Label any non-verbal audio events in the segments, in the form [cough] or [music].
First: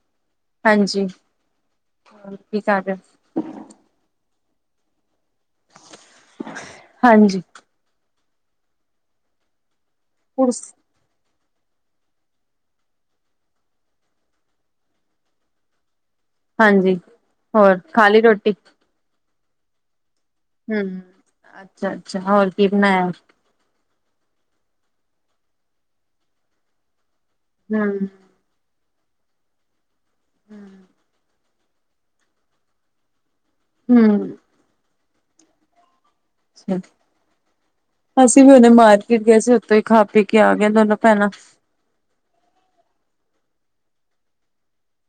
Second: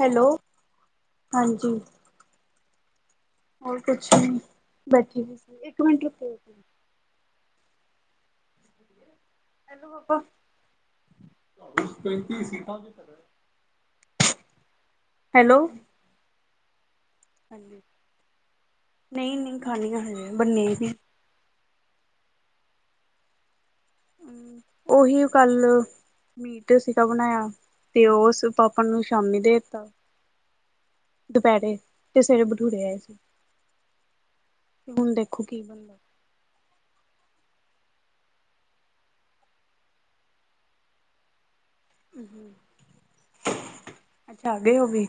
Hello. ਹਾਂਜੀ, ਹਾਂਜੀ ਕੀ ਕਰ ਰਏ। ਹੋਰ ਕੁਛ ਨਈ, ਬੈਠੀ ਦੀ ਸੀ, ਇੱਕ ਮਿੰਟ ਰੁਕੋ। ਹਾਂਜੀ। ਹੈਲੋ ਪਾਪਾ। [unintelligible] ਪੈਂਤੀ ਸੀਟਾਂ ਹੈਲੋ। ਹਾਂਜੀ, ਹੋਰ ਖਾ ਲੀ ਰੋਟੀ। ਨਈ-ਨਈ, ਖਾਣੀ ਆਂ ਹਜੇ। ਬੰਨੇ ਹੂੰ, ਨੀ ਅੱਛਾ-ਅੱਛਾ, ਹੋਰ ਕੀ ਬਣਾਇਆ? ਉਹੀਓ ਕੱਲ ਮੀਟ ਸੀਗਾ ਬਣਾਇਆ ਹਮ ਤੇ ਓਸ ਪਾ ਪਾ ਨੂੰ ਸ਼ਾਮੀ ਦੇ ਦੇੱਤਾ। ਹੂੰ। ਦੁਪੈੜੇ ਤੇ ਸਵੇਰੇ ਬਠੂਰੇੇ ਆਏ ਸੀ। ਹੂੰ ਹੁਣ ਦੇਖੋ ਕੀ ਬਣਦਾ? ਅੱਛਾ ਅਸੀਂ ਵੀ ਹੁਣੇ ਮਾਰਕੀਟ ਗਏ ਸੀ ਉੱਥੋਂ ਈ ਖਾ ਪੀ ਕੇ ਆ ਗਏ ਦੋਨੋ ਭੈਣਾਂ। ਅੱਛਾ ਆ ਗਏ ਓ ਵੀ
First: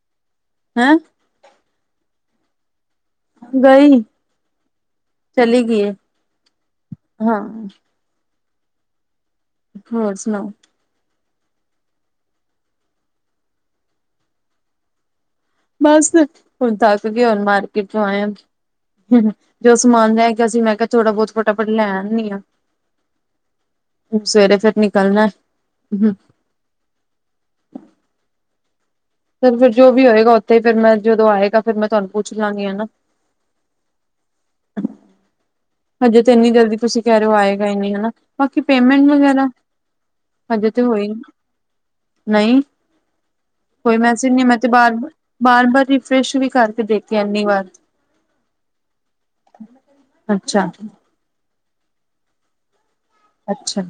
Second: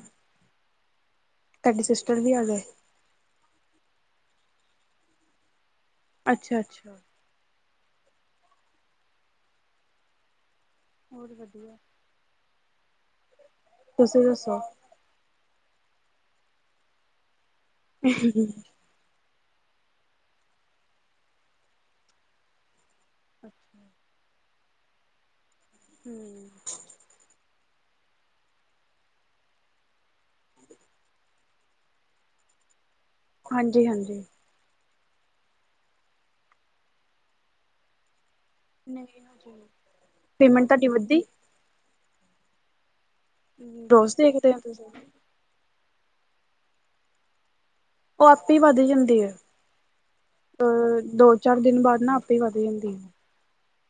ਹੈਂ ਤਾਡੀ ਸਿਸਟਰ ਵੀ ਆ ਗਏ। ਗਈ, ਚਲੀ ਗੀ ਐ। ਅੱਛਾ, ਅੱਛਾ। ਹਾਂ ਹੋਰ ਸੁਣਾਓ? ਹੋਰ ਵਧੀਆ। ਤੁਸੀ ਦਸੋ। ਬਸ ਹੁਣ ਥੱਕ ਕੇ ਹੁਣ ਮਾਰਕੀਟ ਚੋ ਆਏ ਆ। ਜੋ ਸਮਾਨ ਰੈ ਗਿਆ ਸੀ ਮੈਂ ਕਿਆ ਥੋੜਾ ਬਹੁਤ ਫਟਾਫਟ ਲੈਣ ਆਨੀ ਆ। ਅੱਛਾ ਸਵੇਰੇ ਫੇਰ ਨਿਕਲਣਾ ਫਿਰ ਹੂੰ ਫਿਰ, ਫਿਰ ਜੋ ਵੀ ਹੋਏਗਾ ਉੱਥੇ ਫਿਰ ਮੈਂ ਜਦੋਂ ਆਏਗਾ ਫਿਰ ਮੈਂ ਤੁਆਨੂੰ ਪੁੱਛ ਲਾਂਗੀ ਨਾ। ਹਾਂਜੀ ਹਾਂਜੀ ਹਜੇ ਤੇ ਇੰਨੀ ਜਲਦੀ ਤੁਸੀਂ ਕੈ ਰੇ ਓ ਆਏਗਾ ਈ ਨੀ। ਬਾਕੀ ਪੇਮੈਂਟ ਨਹੀਂ ਵਗੈਰਾ ਹਜੇ ਪੇਮੈਂਟ ਹਜੇ ਤੇ ਤੁਹਾਡੀ ਹੋਈ ਵਧੀ ਨਈ ਕੋਈ ਰੋਜ਼ ਮੈਸਿਜ ਨਈ ਦੇਖਦੇ ਮੈਂ ਹੋ ਤੇ ਤੁਸੀਂ? ਬਾਰ ਬਾਰ ਬਾਰ ਰੀਫਰੈਸ਼ ਵੀ ਕਰਕੇ ਦੇਖਿਆ ਇੰਨੀ ਵਾਰ ਓ ਆਪੇ ਵੱਧ ਜਾਂਦੇ ਐ। ਅ ਅੱਛਾ ਦੋ ਚਾਰ ਦਿਨ ਬਾਦ ਨਾ ਆਪੇ ਈ ਵੱਧ ਜਾਂਦੀ ਐ। ਅੱਛਾ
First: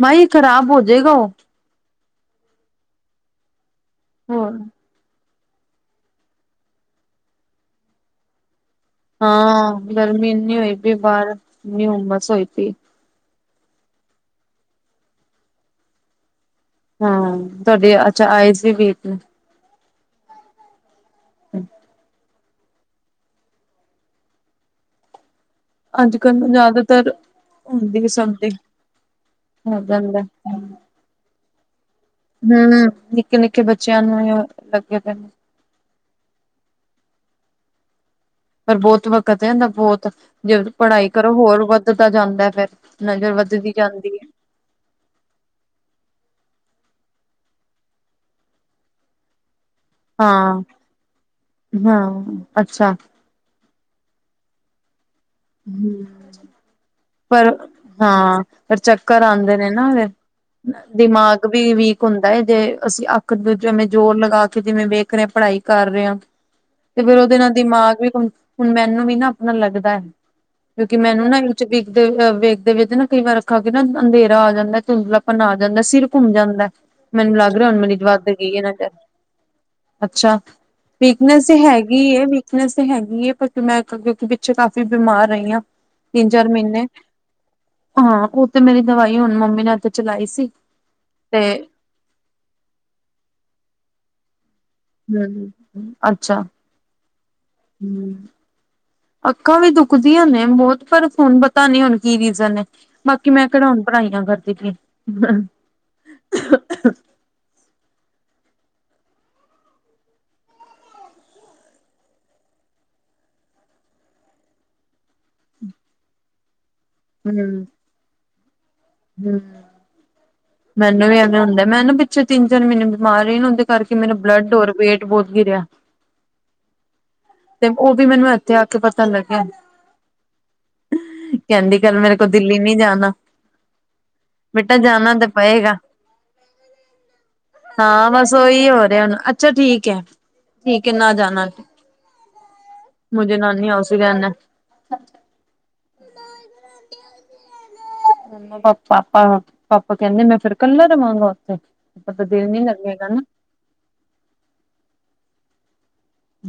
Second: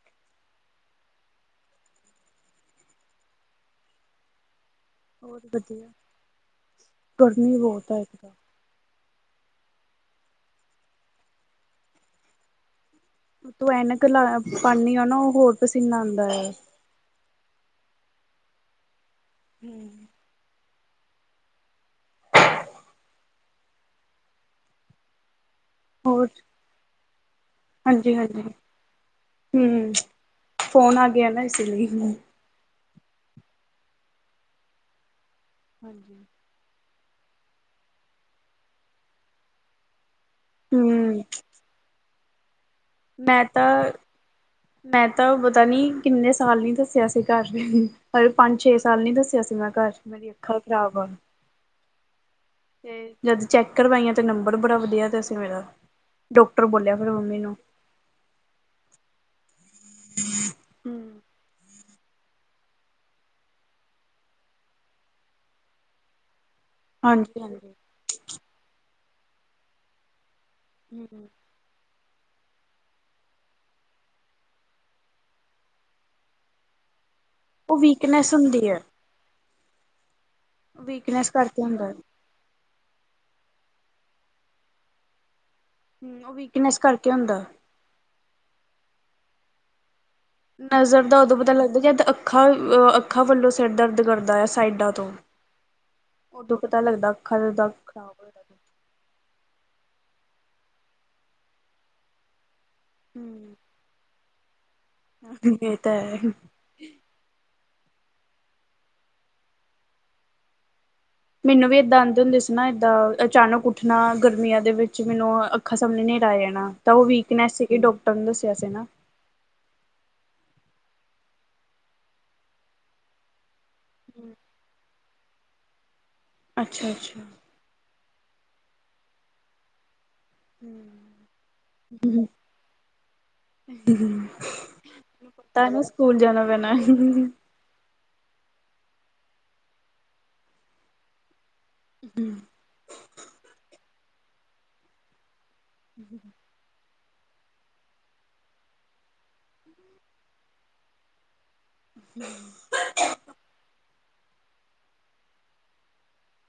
ਮਾਈ ਖ਼ਰਾਬ ਹੋਜੇਗਾ ਓ। ਹੋਰ ਹੋਰ ਵਧੀਆ ਗਰਮੀ ਬਹੁਤ ਆ ਅਜਕਲ ਹਾਂ ਗਰਮੀ ਏਨੀ ਹੋਈ ਪਈ ਬਾਰ ਏਨੀ ਹੁਮਸ ਹੋਈ ਪਈ। ਤੂੰ ਐਨਕ ਲ ਪਾਨੀ ਆ ਨਾ ਓ ਹੋਰ ਪਸੀਨਾ ਆਉਂਦਾ ਆ। ਹੂ ਤੁਆਡੀ ਅੱਛਾ ਆਈਸ ਵੀ ਵੀਕ ਨੇ। ਹੂੰ ਹ [inaudible] ਅੱਜ ਹੋਰ ਕੱਲ੍ਹ ਜਾਦਾਤਰ ਹੁੰਦੀ ਹਾਂਜੀ ਸਭ ਹਾਂਜੀ ਦੀ। ਹੋ ਹੂੰ ਜਾਂਦਾ ਫੋਨ ਆ ਗਿਆ ਨਾ ਇਸ ਲਈ ਹੂੰ। ਹੂੰ ਨਿੱਕੇ-ਨਿੱਕੇ ਬੱਚਿਆਂ ਨੂੰ ਵੀ ਲੱਗੇ ਦੇ ਨੇ। ਹਾਂਜੀ। ਪਰ ਬਹੁਤ ਵਕਤ ਐ ਇਦਾ ਬਹੁਤ ਜੇ ਹੂੰ ਪੜ੍ਹਾਈ ਕਰੋ ਹੋਰ ਵੱਧਦਾ ਜਾਂਦਾ ਫੇਰ ਮੈਂ ਤਾਂ। ਮੈਂ ਤਾਂ ਪਤਾ ਨੀ ਕਿੰਨੇ ਸਾਲ ਨੀ ਦੱਸਿਆ ਸੀ ਘਰ ਪਰ ਪੰਜ ਛੇ ਸਾਲ ਨੀ ਦੱਸਿਆ ਸੀ ਮੈ ਘਰ। ਮੇਰੀ ਅੱਖਾਂ ਹਾਂ ਖ਼ਰਾਬ ਆ। ਹੂੰ ਜਦ ਚੈੱਕ ਕਰਵਾਈਆਂ ਤੇ ਨੰਬਰ ਬੜਾ ਵਧੀਆ ਦਾ ਸੀ ਮੇਰਾ ਹਮ ਡਾਕਟਰ ਬੋਲਿਆ ਫ਼ੇਰ ਮੰਮੀ ਪਰ ਨੂੰ। ਹਾਂ, ਫੇਰ ਚੱਕਰ ਆਂਦੇ ਨੇ ਨਾ ਏਦੇ ਦਿਮਾਗ ਵੀ ਵੀਕ ਹੁੰਦਾ ਐ ਜੇ ਅਸੀਂ ਅੱਖ ਤੇ ਜਿਵੇਂ ਜੋੋਰ ਲਗਾ ਕੇ ਜਿਵੇਂ ਵੇਖ ਰਏ ਪੜ੍ਹਾਈ। ਕਰ ਰੇਆ, ਤੇ ਫੇਰ ਓਦੇ ਹਾਂਜੀ ਨਾਲ ਹਾਂਜੀ ਦਿਮਾਗ ਵੀ ਹੂ ਹੁਨ ਮੈਨੂੰ ਵੀ ਨਾ ਆਪਨਾ ਲੱਗਦੈ। ਕੇਓਕਿ ਮੈਨੂੰ ਨਾ [unintelligible] ਵੇਖਦੇ, ਵੇਖਦੇ ਨਾ ਕਈ ਵਾਰ ਅੱਖਾਂ ਅੱਗੇ ਨਾਂ ਅੰਧੇਰਾ ਆ ਜਾਂਦਾ ਐ, ਧੁੰਦਲਾਪਨ ਆ ਜਾਂਦਾ ਐ ਸਿਰ ਘੁੰਮ ਜਾਂਦਾ ਐ। ਮੈਨੂੰ ਲੱਗ ਰੈਆ ਉਹ ਹੋਨ ਮਨੀ ਜਵਾਬ ਦੇ ਵੀਕਨੈਸ ਗਈਏ ਹੁੰਦੀ ਐਨਾ ਹੈ ਘਰ, ਅੱਛਾ। ਵੀਕਨੈਸ ਤੇ ਕਰਕੇ ਹੁੰਦਾ ਹੈਗੀ ਏ। ਵੀਕਨੈਸ ਤੇ ਹੈਗੀ ਐ ਪਰ ਮੈਂ ਕਿਉਂਕਿ ਪਿੱਛੇ ਕਾਫੀ ਬਿਮਾਰ ਰਈ ਆ ਹਮ ਤਿੰਨ ਉਹ ਚਾਰ ਵੀਕਨੈਸ ਮੀਨੇ ਕਰਕੇ ਹੁੰਦਾ ਹਾਂ ਉਹ ਤੇ ਮੇਰੀ ਦਵਾਈ ਹੁਣ ਮੰਮੀ ਨੇ ਉੱਥੇ ਚਲਾਈ ਸੀ। ਨਜ਼ਰ ਦਾ ਓਦੋਂ ਤੇ ਪਤਾ ਲੱਗਦੈ ਜਦ ਅੱਖਾਂ ਅ ਅੱਖਾਂ ਵੱਲੋਂ ਸੇਰ ਦਰਦ ਕਰਦਾ ਯਾ ਸਾਈਡਾਂ ਤੋ। ਹਮ ਅੱਛਾ ਤੋਂ, ਓਦੋ ਪਤਾ ਅੱਖਾਂ ਦਾ ਤਾਂ ਖ਼ਰਾਬ ਹੂੰ। ਹੋਇਆ ਅੱਖਾਂ ਵੀ ਦੁੱਖਦੀਆ ਨੇ ਬੋਤ, ਪਰ ਹੋਨ ਪਤਾ ਨੀ ਹੋਨ ਕੀ ਰੀਜ਼ਨ ਏ। ਬਾਕੀ ਮੈਂ ਕੇੜਾ ਹੋਨ ਪੜ੍ਹਾਈਆਂ ਕਰਦੀ ਪੀਏ। ਏ ਤਾਂ ਹੈ। ਮੈਨੂੰ ਵੀ ਏਦਾਂ ਆਂਦੇ ਹੁੰਦੇ ਸੀ ਨਾ ਏਦਾ, ਅਚਾਨਕ ਉੱਠਨਾ ਗਰਮੀਆਂ ਦੇ ਵਿੱਚ ਮੈਨੂੰ ਅੱਖਾਂ ਸਾਮਣੇ ਨੇ ਨੇਰਾ ਆ ਜਾਣਾ, ਤਾਂ ਓ ਵੀਕਨੈਸ ਸੀਗੀ, ਡੋਕਟਰ ਨੇ ਦੱਸੇਆ ਸੀ ਨਾ। ਹੂੰ, ਮੈਨੂੰ ਵੀ ਐਵੇਂ ਹੁੰਦਾ ਮੈ ਨਾ ਪਿੱਛੇ ਤਿੰਨ-ਚਾਰ ਮੀਨੇ ਬਿਮਾਰ ਰਈ ਕਰਕੇ ਮੇਰਾ ਬਲੱਡ ਓਰ ਵੇਟ ਬੋਤ ਗਿਰੇਆ ਅੱਛਾ-ਅੱਛਾ। ਤੇ ਓ ਵੀ ਮੈਨੂੰ ਐਥੇ ਆ ਕੇ ਪਤਾ ਲੱਗੇਆ। ਕੈਂਦੀ, ਕੱਲ ਮੇਰੋ ਕੋ ਦਿੱਲੀ ਨੀ ਜਾਨਾ। ਹੂੰ, ਤਾਂ ਪਏਗਾ ਤਾਈਓ ਸੁਕੂਲ ਜਾਨਾ ਪੈਨਾ ਐ। ਹਾਂ, ਬਸ ਓਈ ਹੋ ਰੇਆ ਨਾ ਹੋਨ, ਅੱਛਾ ਠੀਕ ਐ, ਠੀਕ ਐ ਨਾ ਜਾਨਾ ਹੂੰ। ਮੁੱਝੇ ਨਾਨੀ ਹਾਊਸ ਈ ਰੈਨੈ। ਹੂੰ। [inaudible] ਪਾਪਾ, ਪਾਪਾ ਕੈਂਦੇ ਮੈਂ ਫੇਰ ਕੱਲਾ ਰਵਾਂਗਾ ਓਥੇ? ਪਾਪਾ ਦਾ ਦਿਲ ਨੀ ਲੱਗੇਗਾ ਨਾ।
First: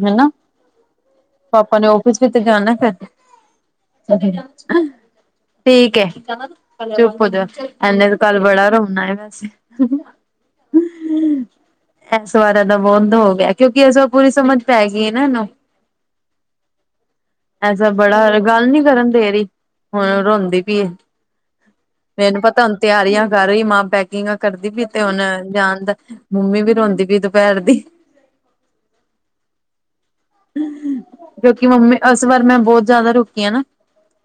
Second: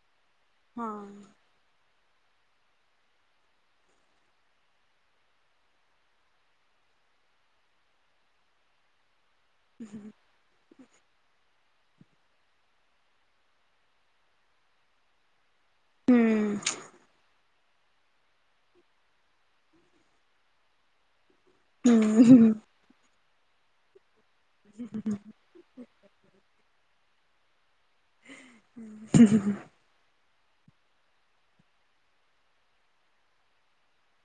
ਹੈਨਾ। ਹਾਂ। ਪਾਪਾ ਨੇ ਓਫਿਸ ਵੀ ਤੇ ਜਾਨੈ ਫੇਰ। ਠੀਕ ਏ, ਚੁੱਪ ਹੋਜਾ ਐਨੇ ਤੇ ਕੱਲ ਬੜਾ ਰੋਨਾ ਏ। ਏਸ ਵਾਰਾਂ ਦਾ ਬੋਧ ਹੋ ਗੇਆ ਕੇਓਕਿ ਏ ਸਬ ਪੂਰੀ ਓ ਸਮਝ। ਪੈ ਗੀਏ ਨਾ ਓਨੂੰ ਹੂੰ। ਐਸਾ ਬੜਾ ਗਾੱਲ ਨੀ ਕਰਨ ਦੇ ਰੀ ਹੁਣ ਰੋਂਦੀ ਪੀਏ। ਹੂੰ। ਮੈਨੂੰ ਪਤਾ ਹੋਨ ਤੇਆਰੀਆਂ ਕਰ ਰਈ ਏ ਮਾਂ, ਪੈਕਿੰਗਾਂ ਕਰਦੀ ਪੀ ਏ ਤੇ ਹੋਨ ਜਾਣ ਦਾ ਮੰਮੀ ਵੀ ਰੋਂਦੀ ਪੀ ਦੂਪੈਰ ਦੀ। ਹੂੰ। ਕੇਉਂਕਿ ਮੰਮੀ ਏਸ ਵਾਰ ਮੈਂ ਬੋਤ ਜਾਦਾ ਰੁਕੀ ਆ ਨਾ।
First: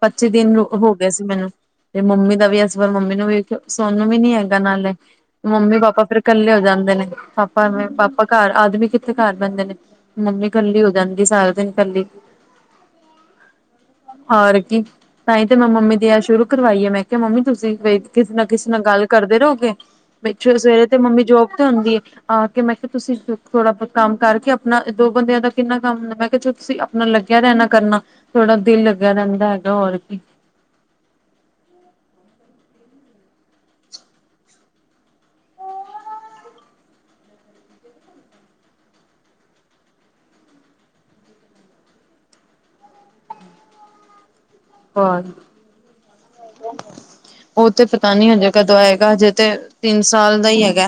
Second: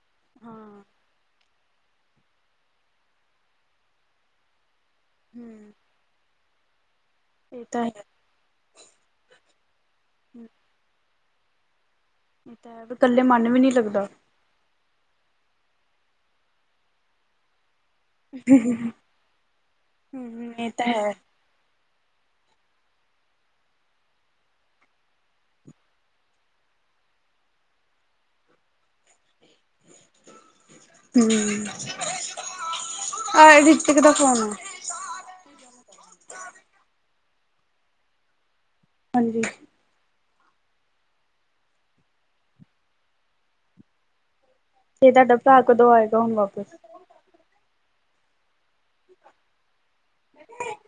ਪੱਚੀ ਦਿਨ ਹਾਂ। ਹੋ ਗੇਆ ਸੀ ਮੈਨੂੰ। ਤੇ ਮੰਮੀ ਦਾ ਵੀ ਏਸ ਵਾਰ ਮੰਮੀ ਨੂੰ ਵੀ ਸੋਨ ਵੀ ਨੀ ਹੈਗਾ ਨਾਲੇ, ਹੂੰ ਮੰਮੀ ਪਾਪਾ ਫੇਰ ਕੱਲੇ ਹੋ ਜਾਂਦੇ ਨੇ ਇਹ ਪਾਪਾ, ਤਾਂ ਹੈ ਪਾਪਾ ਘਾਰ ਆਦਮੀ ਕਿੱਥੇ ਘਾਰ ਬੇਦੇ ਨੇ, ਮੰਮੀ ਕੱਲੀ ਹੋ ਜਾਂਦੀ ਸਾਰਾ ਦਿਨ ਕੱਲੀ ਏ ਤਾਂ ਹੈ, ਕੱਲੇ ਮਾਨ ਵੀ ਨੀ ਲੱਗਦਾ। ਹੋਰ ਕੀ, ਤਾਂਹੀ ਤੇ ਮੈਂ ਮੰਮੀ ਦੀ ਐ, ਸ਼ੁਰੂ ਕਰਵਾਈ ਐ ਮੈਂ ਕੇਆ ਮੰਮੀ ਤੁਸੀ ਵ ਕਿਸੇ ਨਾ ਕਿਸੇ ਨਾਲ ਗਾੱਲ ਕਰਦੇ ਰੋਗੇ, ਵੀ ਹੂੰ ਸਵੇਰੇ ਇਹ ਤਾਂ ਸਵੇਰੇ ਹੈ। ਮੰਮੀ ਜੋਬ ਤੇ ਹੋਨਗੇ। ਆ ਕੇ ਮੈਂ ਕੇਆ ਤੁਸੀਂ ਥੋੜਾ ਬੋਤ ਕੰਮ ਕਾਰਕੇ ਆਪਣਾ ਦੋ ਬੰਦੇਆਂ ਦਾ ਕਿੰਨਾ ਕਾੰਮ ਹੁੰਦਾ ਮੈਂ ਕੇਆ ਜੇ ਤੁਸੀਂ ਆਪਨਾ ਲੱਗੇ ਯਾ ਨਾ ਕਰਨਾ ਥੋੜਾ ਦਿਲ ਲੱਗੇਆ ਰੈਂਦਾ ਹੈਗਾ ਹੋਰ ਵੀ। ਹੂੰ। ਹਾਂਜੀ। ਇਹ ਤੇ ਹੋਰ ਤੁਹਾਡਾ ਭਰਾ ਕਦੋਂ ਆਏਗਾ ਹੁਣ ਵਾਪਸ? ਉਹ ਤੇ, ਪਤਾ ਨੀ ਹਜੇ ਕਦੋਂ ਆਏਗਾ ਹਜੇ ਤੇ, ਤਿੰਨ ਸਾਲ ਦਾ ਹੀ ਹੈਗਾ,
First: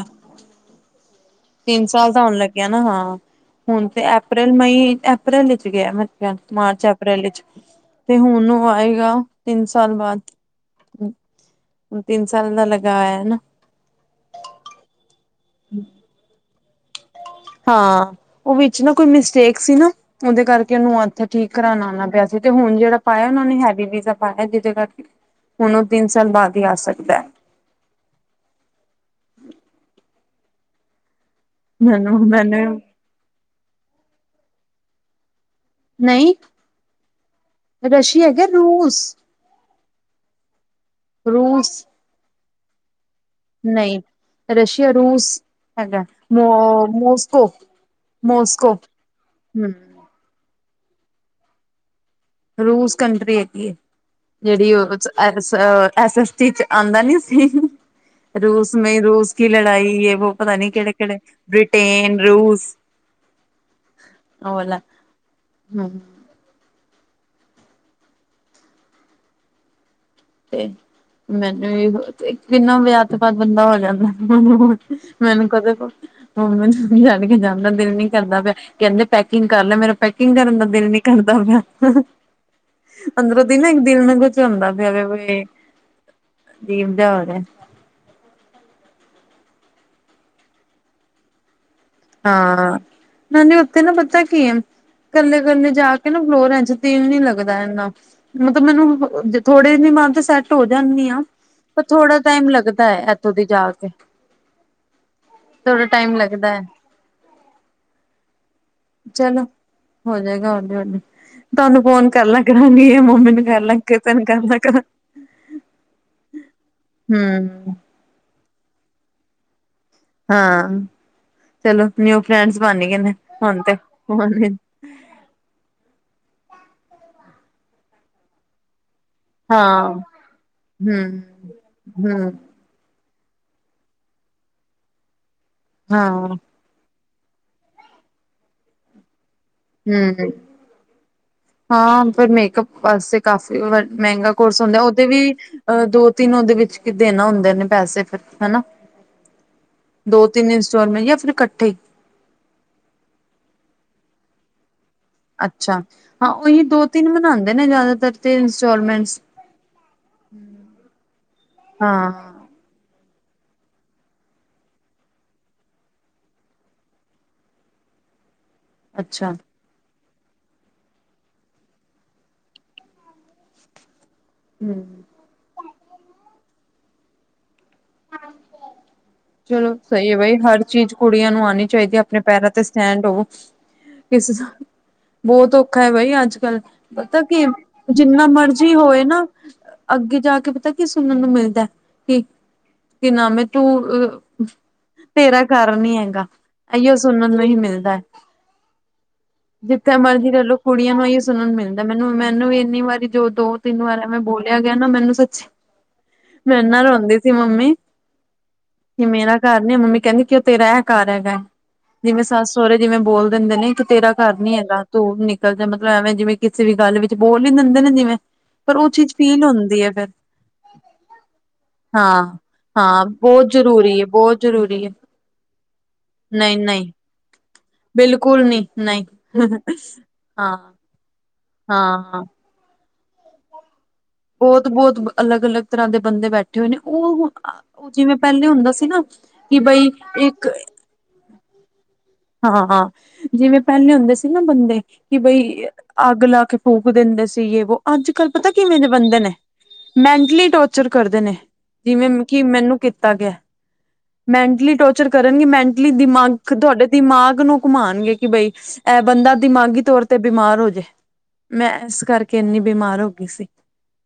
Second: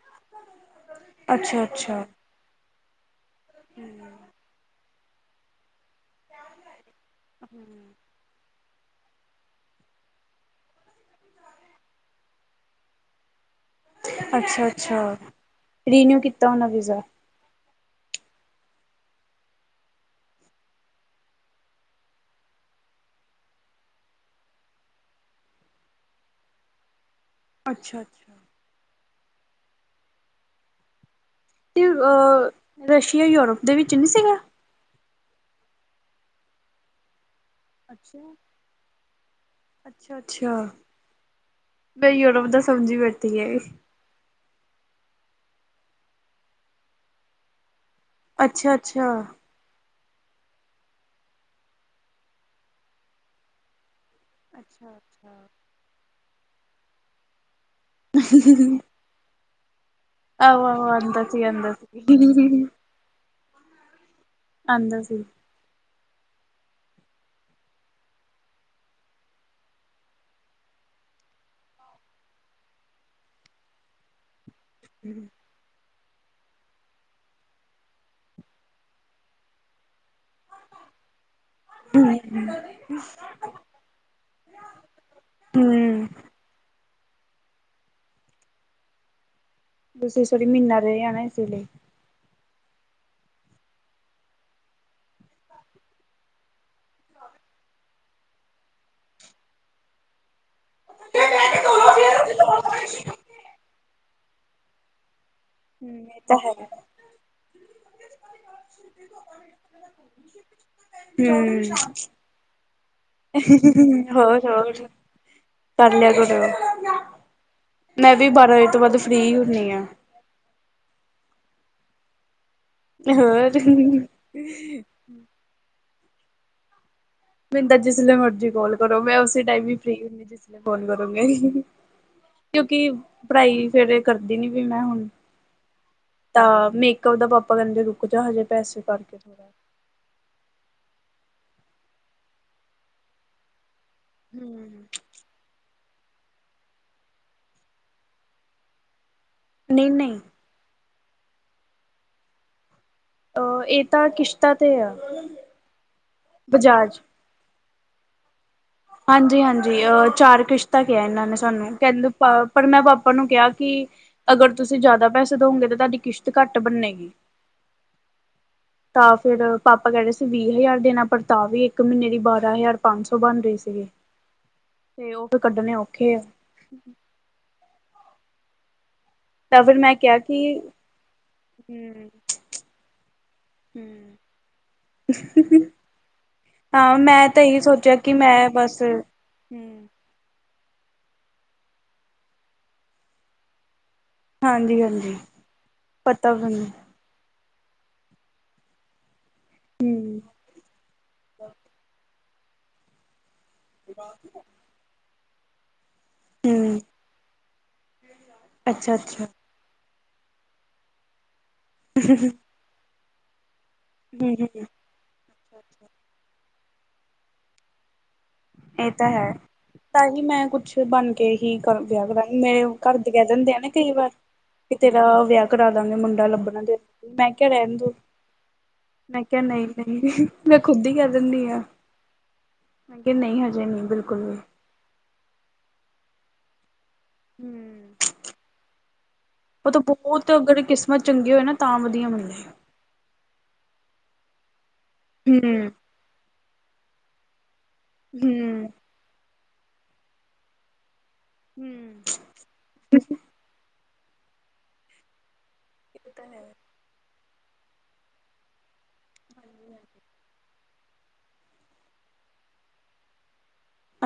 ਅੱਛਾ ਤਿੰਨ ਅੱਛਾ ਸਾਲ ਦਾ ਹੋਣ ਲੱਗਿਆ ਨਾ, ਹਾਂ। ਹੁਣ ਤੇ ਅਪ੍ਰੈਲ, ਮਈ, ਅਪ੍ਰੈਲ ਵਿੱਚ ਗਿਆ, ਮਤਲਬ ਮਾਰਚ ਅਪ੍ਰੈਲ ਵਿੱਚ ਤੇ ਹੁਣ ਉਹ ਆਏਗਾ ਤਿੰਨ ਸਾਲ ਬਾਅਦ, [unintelligible] ਤਿੰਨ ਸਾਲ ਦਾ ਲਗਾਆ ਏ ਨਾ। ਅੱਛਾ-ਅੱਛਾ ਰੀਨਿਊ ਕੀਤਾ ਹੋਨਾ ਵੀਜ਼ਾ। ਹਾਂ ਓ ਵਿੱਚ ਨਾ ਕੋਈ ਮਿਸਟੇਕ ਸੀ ਨਾ। ਉਹਦੇ ਕਰਕੇ ਉਹਨੂੰ ਹੱਥ ਠੀਕ ਕਰਾਉਣਾ ਆਉਣਾ ਪਿਆ, ਸੀ, ਪਰ ਤੇ ਹੁਣ ਜਿਹੜਾ ਪਾਇਆ ਉਹ ਨੇ, ਹੈਵੀ ਵੀਜ਼ਾ ਪਾਇਆ ਜਿਹਦੇ ਕਰਕੇ ਹੁਣ ਉਹ ਤਿੰਨ ਸਾਲ ਬਾਅਦ ਹੀ ਆ ਸਕਦਾ ਹੈ। ਅੱਛਾ, ਅਤੇ ਮੈਨੂੰ ਮੈਨੂੰ ਉਹ ਰਸ਼ੀਆ ਯੂਰਪ ਦੇ ਵਿੱਚ ਨਹੀਂ ਸੀਗਾ? ਨਹੀਂ ਅੱਛਾ। ਰਸ਼ੀਆ ਹੈਗਾ ਰੂਸ ਅੱਛਾ, ਅੱਛਾ। ਰੂਸ ਮੈਂ ਯੂਰੋਪ ਦਾ ਸਮਝੀ ਬੈਠੀ, ਹੈ। ਨਹੀਂ ਰਸ਼ੀਆ ਰੂਸ ਹੈਗਾ, ਮੋਸਕੋ ਮੋਸਕੋ ਅੱਛਾ ਅੱਛਾ। ਹੂੰ, ਰੂਸ ਕੰਟਰੀ ਹੈਗੀ ਹੈ ਜਿਹੜੀ ਐ, ਅੱਛਾ ਅੱਛਾ ਆਉਂਦਾ ਨਹੀਂ ਸੀ, ਰੂਸ ਮੈ ਰੂਸ ਕੀ ਲੜਾਈ। ਪਤਾ ਆਹੋ ਨੀ ਆਹੋ ਕਿਹੜੇ, ਕਿਹੜੇ ਆਂਦਾ ਸੀ ਆਂਦਾ ਬ੍ਰਿਟੇਨ ਰੂਸ ਸੀ ਆਉਂਦਾ ਸੀ। ਹੂੰ, ਤੇ ਮੈਨੂੰ ਕਿੰਨਾ ਵਿਆਹ ਤੋ ਬਾਦ ਬੰਦਾ ਹੋ, ਜਾਂਦਾ। ਮੈਨੂੰ ਕਦੇ ਮੈਨੂੰ ਛੱਡ ਕੇ ਜਾਂਣ ਦਾ ਦਿਲ ਨੀ ਕਰਦਾ ਪਿਆ। ਕਹਿੰਦੇ ਪੈਕਿੰਗ ਕਰ ਲੈ ਮੇਰਾ ਪੈਕਿੰਗ ਕਰਨ ਦਾ ਦਿਲ ਨੀ ਕਰਦਾ ਪਿਆ। ਅੰਦਰੋਂ ਦੀ ਨਾ ਇੱਕ ਦਿਲ ਨੂੰ ਕੁਛ ਹੁੰਦਾ ਪਹਿਲੇ ਵੀ, ਹਮ ਅਜੀਬ ਜਾ ਹੋਰ ਰਿਹਾ। ਤੁਸੀਂ ਇਸ ਵਰੀ ਮਹੀਨਾ ਰਹੇ ਆ ਨਾ ਇਸੇ ਲਈ, ਹਾਂ, ਨੀ ਉੱਥੇ ਨਾ ਪਤਾ ਕੀ ਆ। ਕੱਲੇ ਕੱਲੇ ਜੇ, ਕੇ ਨਾ ਫਲੋਰਾਂ ਚੋ, ਦਿਲ ਨੀ ਲੱਗਦਾ ਇੰਨਾ। ਮਤਲਬ ਮੈਨੂੰ ਥੋੜੇ ਵੀ ਮਨ ਸੈਟ ਹੋ ਜਾਂਦੀ ਹਾਂ ਪਰ ਥੋੜ੍ਹਾ ਟਾਈਮ ਲੱਗਦਾ ਹੈ, ਇੱਥੋਂ ਦੀ ਜਾ, ਕੇ ਥੋੜਾ ਹਮ ਟਾਈਮ ਇਹ ਤਾਂ ਲੱਗਦਾ ਹੈ। ਚਲੋ ਹੋ ਜਾਏਗਾ ਹੋਲੀ-ਹੋਲੀ ਤੁਹਾਨੂੰ ਫੋਨ ਕਰ ਲਾ ਕਰਾਂਗੀ ਆ। ਹੋਰ-ਹੋਰ, ਕਰ ਲਿਆ ਕਰੋ। ਹੂੰ। ਮੈਂ ਵੀ ਬਾਰਾਂ ਵਜੇ ਤੋਂ ਬਾਅਦ ਫਰੀ ਹੀ ਹੁੰਣੀ ਹਾਂ। ਹਾਂ ਚਲੋ, ਨਿਊ ਫਰੈਂਡਸ ਬਣਗੇ ਹੋਰ ਹੁਣ ਤੇ ਫੋਨ ਤੇ, ਮੈਨੂੰ ਤੇ ਜਿਸਲੇ ਮਰਜ਼ੀ ਕਾਲ ਕਰੋ ਮੈਂ, ਟਾਈਮ ਵੀ ਫ੍ਰੀ ਹਾਂ, ਹੁੰ ਜਿਸ ਫੋਨ ਹੂੰ, ਕਰੂੰਗੇ ਹੂੰ, ਕਿਉਕਿ ਪੜ੍ਹਾਈ ਫੇਰ ਕਰਦੀ ਨੀ ਵੀ ਮੈ ਹੁਣ ਹਾਂ ਤਾਂ ਮੇਕਅਪ ਦਾ ਪਾਪਾ ਕਹਿਦੇ ਰੁਕ ਜਾ ਹਜੇ ਪੈਸੇ ਕਰਕੇ ਥੋੜ੍ਹਾ ਹੂੰ, ਹਾਂ ਪਰ ਮੇਕਅਪ ਵਾਸਤੇ ਕਾਫੀ ਮਹਿਗਾ ਕੋਰਸ ਹੁੰਦਾ ਹੂੰ ਉਹਦੇ ਵੀ ਅਹ ਦੋ ਤਿਨ ਉਹਦੇ ਵਿਚ ਦੇਣਾ ਹੁੰਦੇ ਨੇ, ਪੈਸੇ ਫਿਰ ਹਨਾ ਨਹੀ-ਨਹੀ, ਤਿਨ ਇਨ ਸਰੈ ਜਾਂ ਫਿਰ ਇਕਠੇ ਹੀ, ਅ ਇਹ ਤਾਂ ਕਿਸ਼ਤਾ ਤੇ ਆ। ਅਛਾ ਹਾਂ ਉਹੀ ਦੋ ਬਜਾਜ ਤਿਨ ਮਨਾਉਦੇ ਨੇ ਜ਼ਿਆਦਾਤਰ ਤੇ ਇੰਸਟੋਲਮੈਂਟ ਹਾਂਜੀ-ਹਾਂਜੀ ਅਹ ਚਾਰ ਕਿਸ਼ਤਾ ਕਿਹਾ ਇਹਨਾ ਨੇ ਸਾਨੂੰ ਕਹਿਦੇ ਹਾਂ ਪਰ ਮੈਂ ਪਾਪਾ ਨੂੰ ਕਿਹਾ ਕਿ ਅਗਰ ਤੁਸੀ ਜ਼ਿਆਦਾ ਪੈਸੇ ਦਓਗੇ, ਤਾਂ ਤੁਹਾਡੀ ਕਿਸ਼ਤ ਘੱਟ ਬਨੇਗੀ [inaudible] ਤਾਂ ਫੇਰ ਪਾਪਾ ਕਹਿ ਰਹੇ ਸੀ, ਵੀਹ ਹਜ਼ਾਰ ਦੇਣਾ ਪਰ ਤਾਂ ਵੀ ਇਕ ਮਹੀਨੇ ਦੀ ਬਾਰਾਂ ਹਜ਼ਾਰ ਪੰਜ ਸੌ ਬਣ ਰਹੀ ਸੀ। ਅਤੇ [unintelligible] [unintelligible] ਤੇ ਉਹ ਫੇਰ ਕੱਢਣੇ ਔਖੇ ਆ ਹਾਂਜੀ, ਤਾਂ ਚਲੋ ਫਿਰ ਮੈਂ ਸਹੀ ਹੈ, ਕਿਹਾ ਬਾਈ ਕਿ ਹਰ ਚੀਜ਼ ਕੁੜੀਆਂ ਨੂੰ ਆਉਣੀ ਚਾਹੀਦੀ ਹੈ, ਹੂੰ ਆਪਣੇ ਪੈਰਾਂ ਤੇ ਸਟੈਂਡ ਹੋਵੋ। ਹੂੰ, ਕਿਸੇ ਬਹੁਤ ਔਖਾ ਹੈ ਬਾਈ ਅਜ ਹਾਂ ਮਤਲਬ ਮੈਂ ਤਾਂ ਕਿ ਇਹੀ ਸੋਚਿਆ ਕਿ ਜਿਨਾ ਮੈਂ ਮਰਜ਼ੀ ਬਸ ਹੋਏ ਨਾ ਹੂੰ ਅਗੇ ਜਾ ਕੇ ਪਤਾ ਕੀ ਸੁਣਨ ਨੂੰ ਮਿਲਦਾ ਕਿ ਨਾ ਮੇ ਤੂੰ ਹਾਂਜੀ ਹਾਂਜੀ ਤੇਰਾ ਕਰ ਨੀ ਹੈਗਾ ਪਤਾ ਮੈਨੂੰ ਇਹੀ ਔ ਸੁਣਨ ਨੂੰ ਹੀ ਮਿਲਦਾ ਹੈ। ਜਿਥੇ ਹੂੰ ਮਰਜ਼ੀ ਚਲੋ ਕੁੜੀਆਂ ਨੂੰ ਹੀ ਸੁਣਨ ਮਿਲਦਾ ਮੈਨੂੰ, ਮੈਨੂੰ ਵੀ ਇਨੀ ਵਾਰੀ ਜੋ ਦੋ ਤਿਨ ਵਾਰਿਆਂ ਮੈ ਬੋਲਿਆ ਗਿਆ ਨਾ, ਮੈਨੂੰ ਸਚੀ ਮੈ ਹੂੰ ਇਨਾ ਰੋਂਦੀ ਸੀ ਮੰਮੀ ਅੱਛਾ ਕਿ ਅੱਛਾ ਮੇਰਾ ਘਰ ਨੇ ਮੰਮੀ ਕਹਿਦੀ, ਕਿ ਉਹ ਤੇਰਾ ਇਹ ਘਰ ਹੈਗਾ, ਜਿਵੇ ਸੱਸ ਸਹਰੇ ਜਿਵੇ ਬੋਲ ਦਿਦੇ ਨੇ ਤੇਰਾ ਘਰ ਹੂੰ ਨੀ ਹੂੰ ਹੈਗਾ, ਤੂੰ ਨਿਕਲ ਜਾ ਮਤਲਬ ਐਵੇ ਜਿਵੇ ਕਿਸੇ ਵੀ ਗਲ ਵਿਚ ਬੋਲ ਹੀ ਦਿਦੇ ਨੇ ਜਿਵੇ ਇਹ ਤਾਂ ਹੈ, ਤਾਂ ਹੀ ਮੈ ਕੁਛ ਬਣ ਕੇ ਹੀ ਕਰ ਵਿਆਹ ਹਾਂ। ਕਰਾਂਗੀ, ਮੇਰੇ ਹਾਂ ਘਰਦੇ ਕਹਿ ਬਹੁਤ ਦਿੰਦੇ ਆ, ਨਾ ਕਈ ਜ਼ਰੂਰੀ ਹੈ ਵਾਰ ਬਹੁਤ ਵੀ ਜ਼ਰੂਰੀ ਹੈ ਤੇਰਾ ਵਿਆਹ ਕਰਾ ਦਾਂਗੇ ਮੁੰਡਾ ਨਹੀਂ ਲਭਣਾ ਨਹੀਂ ਤੇਰਾ ਮੈਂ ਕਿਹਾ ਰਹਿਣ ਦੋ, ਬਿਲਕੁਲ ਨਹੀਂ ਨਹੀਂ। ਮੈਂ ਕਿਹਾ ਨਹੀ-ਨਹੀ ਮੈ ਹਾਂ ਖੁੱਦ ਹੀ ਕਹਿ ਦਿਨੀ ਹਾਂ ਹਾਂ, ਕੀ ਨਹੀ ਹਜੇ ਨਹੀ ਬਿਲਕੁਲ ਵੀ ਬਹੁਤ-ਬਹੁਤ, ਅਲਗ-ਅਲਗ ਤਰਾ ਦੇ ਬੈਠੇ-ਬੈਠੇ ਹੋਏ, ਨੇ ਉਹ ਹੂੰ ਜਿਵੇ ਪਹਿਲੇ ਹੁਦਾ ਸੀ ਨਾ ਕਿ ਉਹ ਤਾਂ ਬਈ ਬਹੁਤ ਇੱਕ ਅਗਰ ਕਿਸਮਤ ਚੰਗੀ ਹੋਏ ਨਾ, ਤਾਂ ਵਧੀਆ ਮੀਲਦੀ ਹਾਂ ਜਿਵੇ ਪਹਿਲੇ ਹੁਦੇ ਸੀ ਨਾ ਬਦੇ ਕਿ ਬਈ ਹੂੰ ਅੱਗ ਲਾ ਕੇ ਫੂਕ ਦਿਦੇ ਸੀਗੇ, ਵੋ ਅੱਜ-ਕਲ ਪਤਾ ਹੂੰ ਕਿਵੇ ਬੰਦੇ ਨੇ ਮੈਂਟਲੀ ਟੋਰਚਰ ਕਰਦੇ ਨੇ ਹੂੰ ਜਿਵੇ ਕਿ ਮੈਨੂੰ ਕੀਤਾ ਗਿਆ, ਮੈਟਲੀ ਟੋਰਚਰ ਕਰਨਗੇ ਮੈਟ ਲੀ ਇਹ ਤਾਂ ਦਿਮਾਗ ਹੈ। ਤੁਹਾਡੇ ਦਿਮਾਗ ਨੂੰ ਘੁਮਾਉਣਗੇ ਕਿ ਬਈ ਇਹ ਬੰਦਾ ਦਿਮਾਗੀ ਤੌਰ ਤੇ ਬਿਮਾਰ ਹੋਜੇ ਮੈ ਇਸ ਕਰਕੇ ਇਨੀ ਬਿਮਾਰ ਹੋ ਗਈ ਸੀ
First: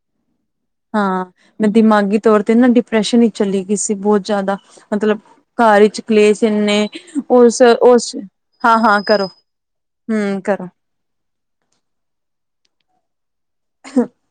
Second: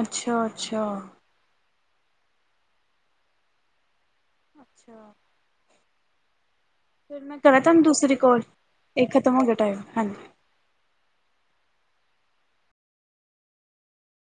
ਅੱਛਾ-ਅੱਛਾ, ਹਾਂ ਮੈਂ ਦਿਮਾਗੀ ਤੌਰ ਤੇ ਨਾ ਡਿਪਰੈਸ਼ਨ ਹੀ ਚਲੀ ਗਈ ਸੀ, ਬਹੁਤ ਜ਼ਿਆਦਾ ਅੱਛਾ ਮਤਲਬ ਘਰ 'ਚ ਕਲੇਸਨ ਐਨੇ ਫਿਰ ਮੈ ਕਰਾਂ ਤੁਹਾਨੂੰ ਦੂਸਰੀ ਕੋਲ ਇਹ ਖ਼ਤਮ ਹੋ ਗਿਆ, ਟਾਈਮ ਹਾਂਜੀ ਕਰ, ਹਾਂ [unintelligible]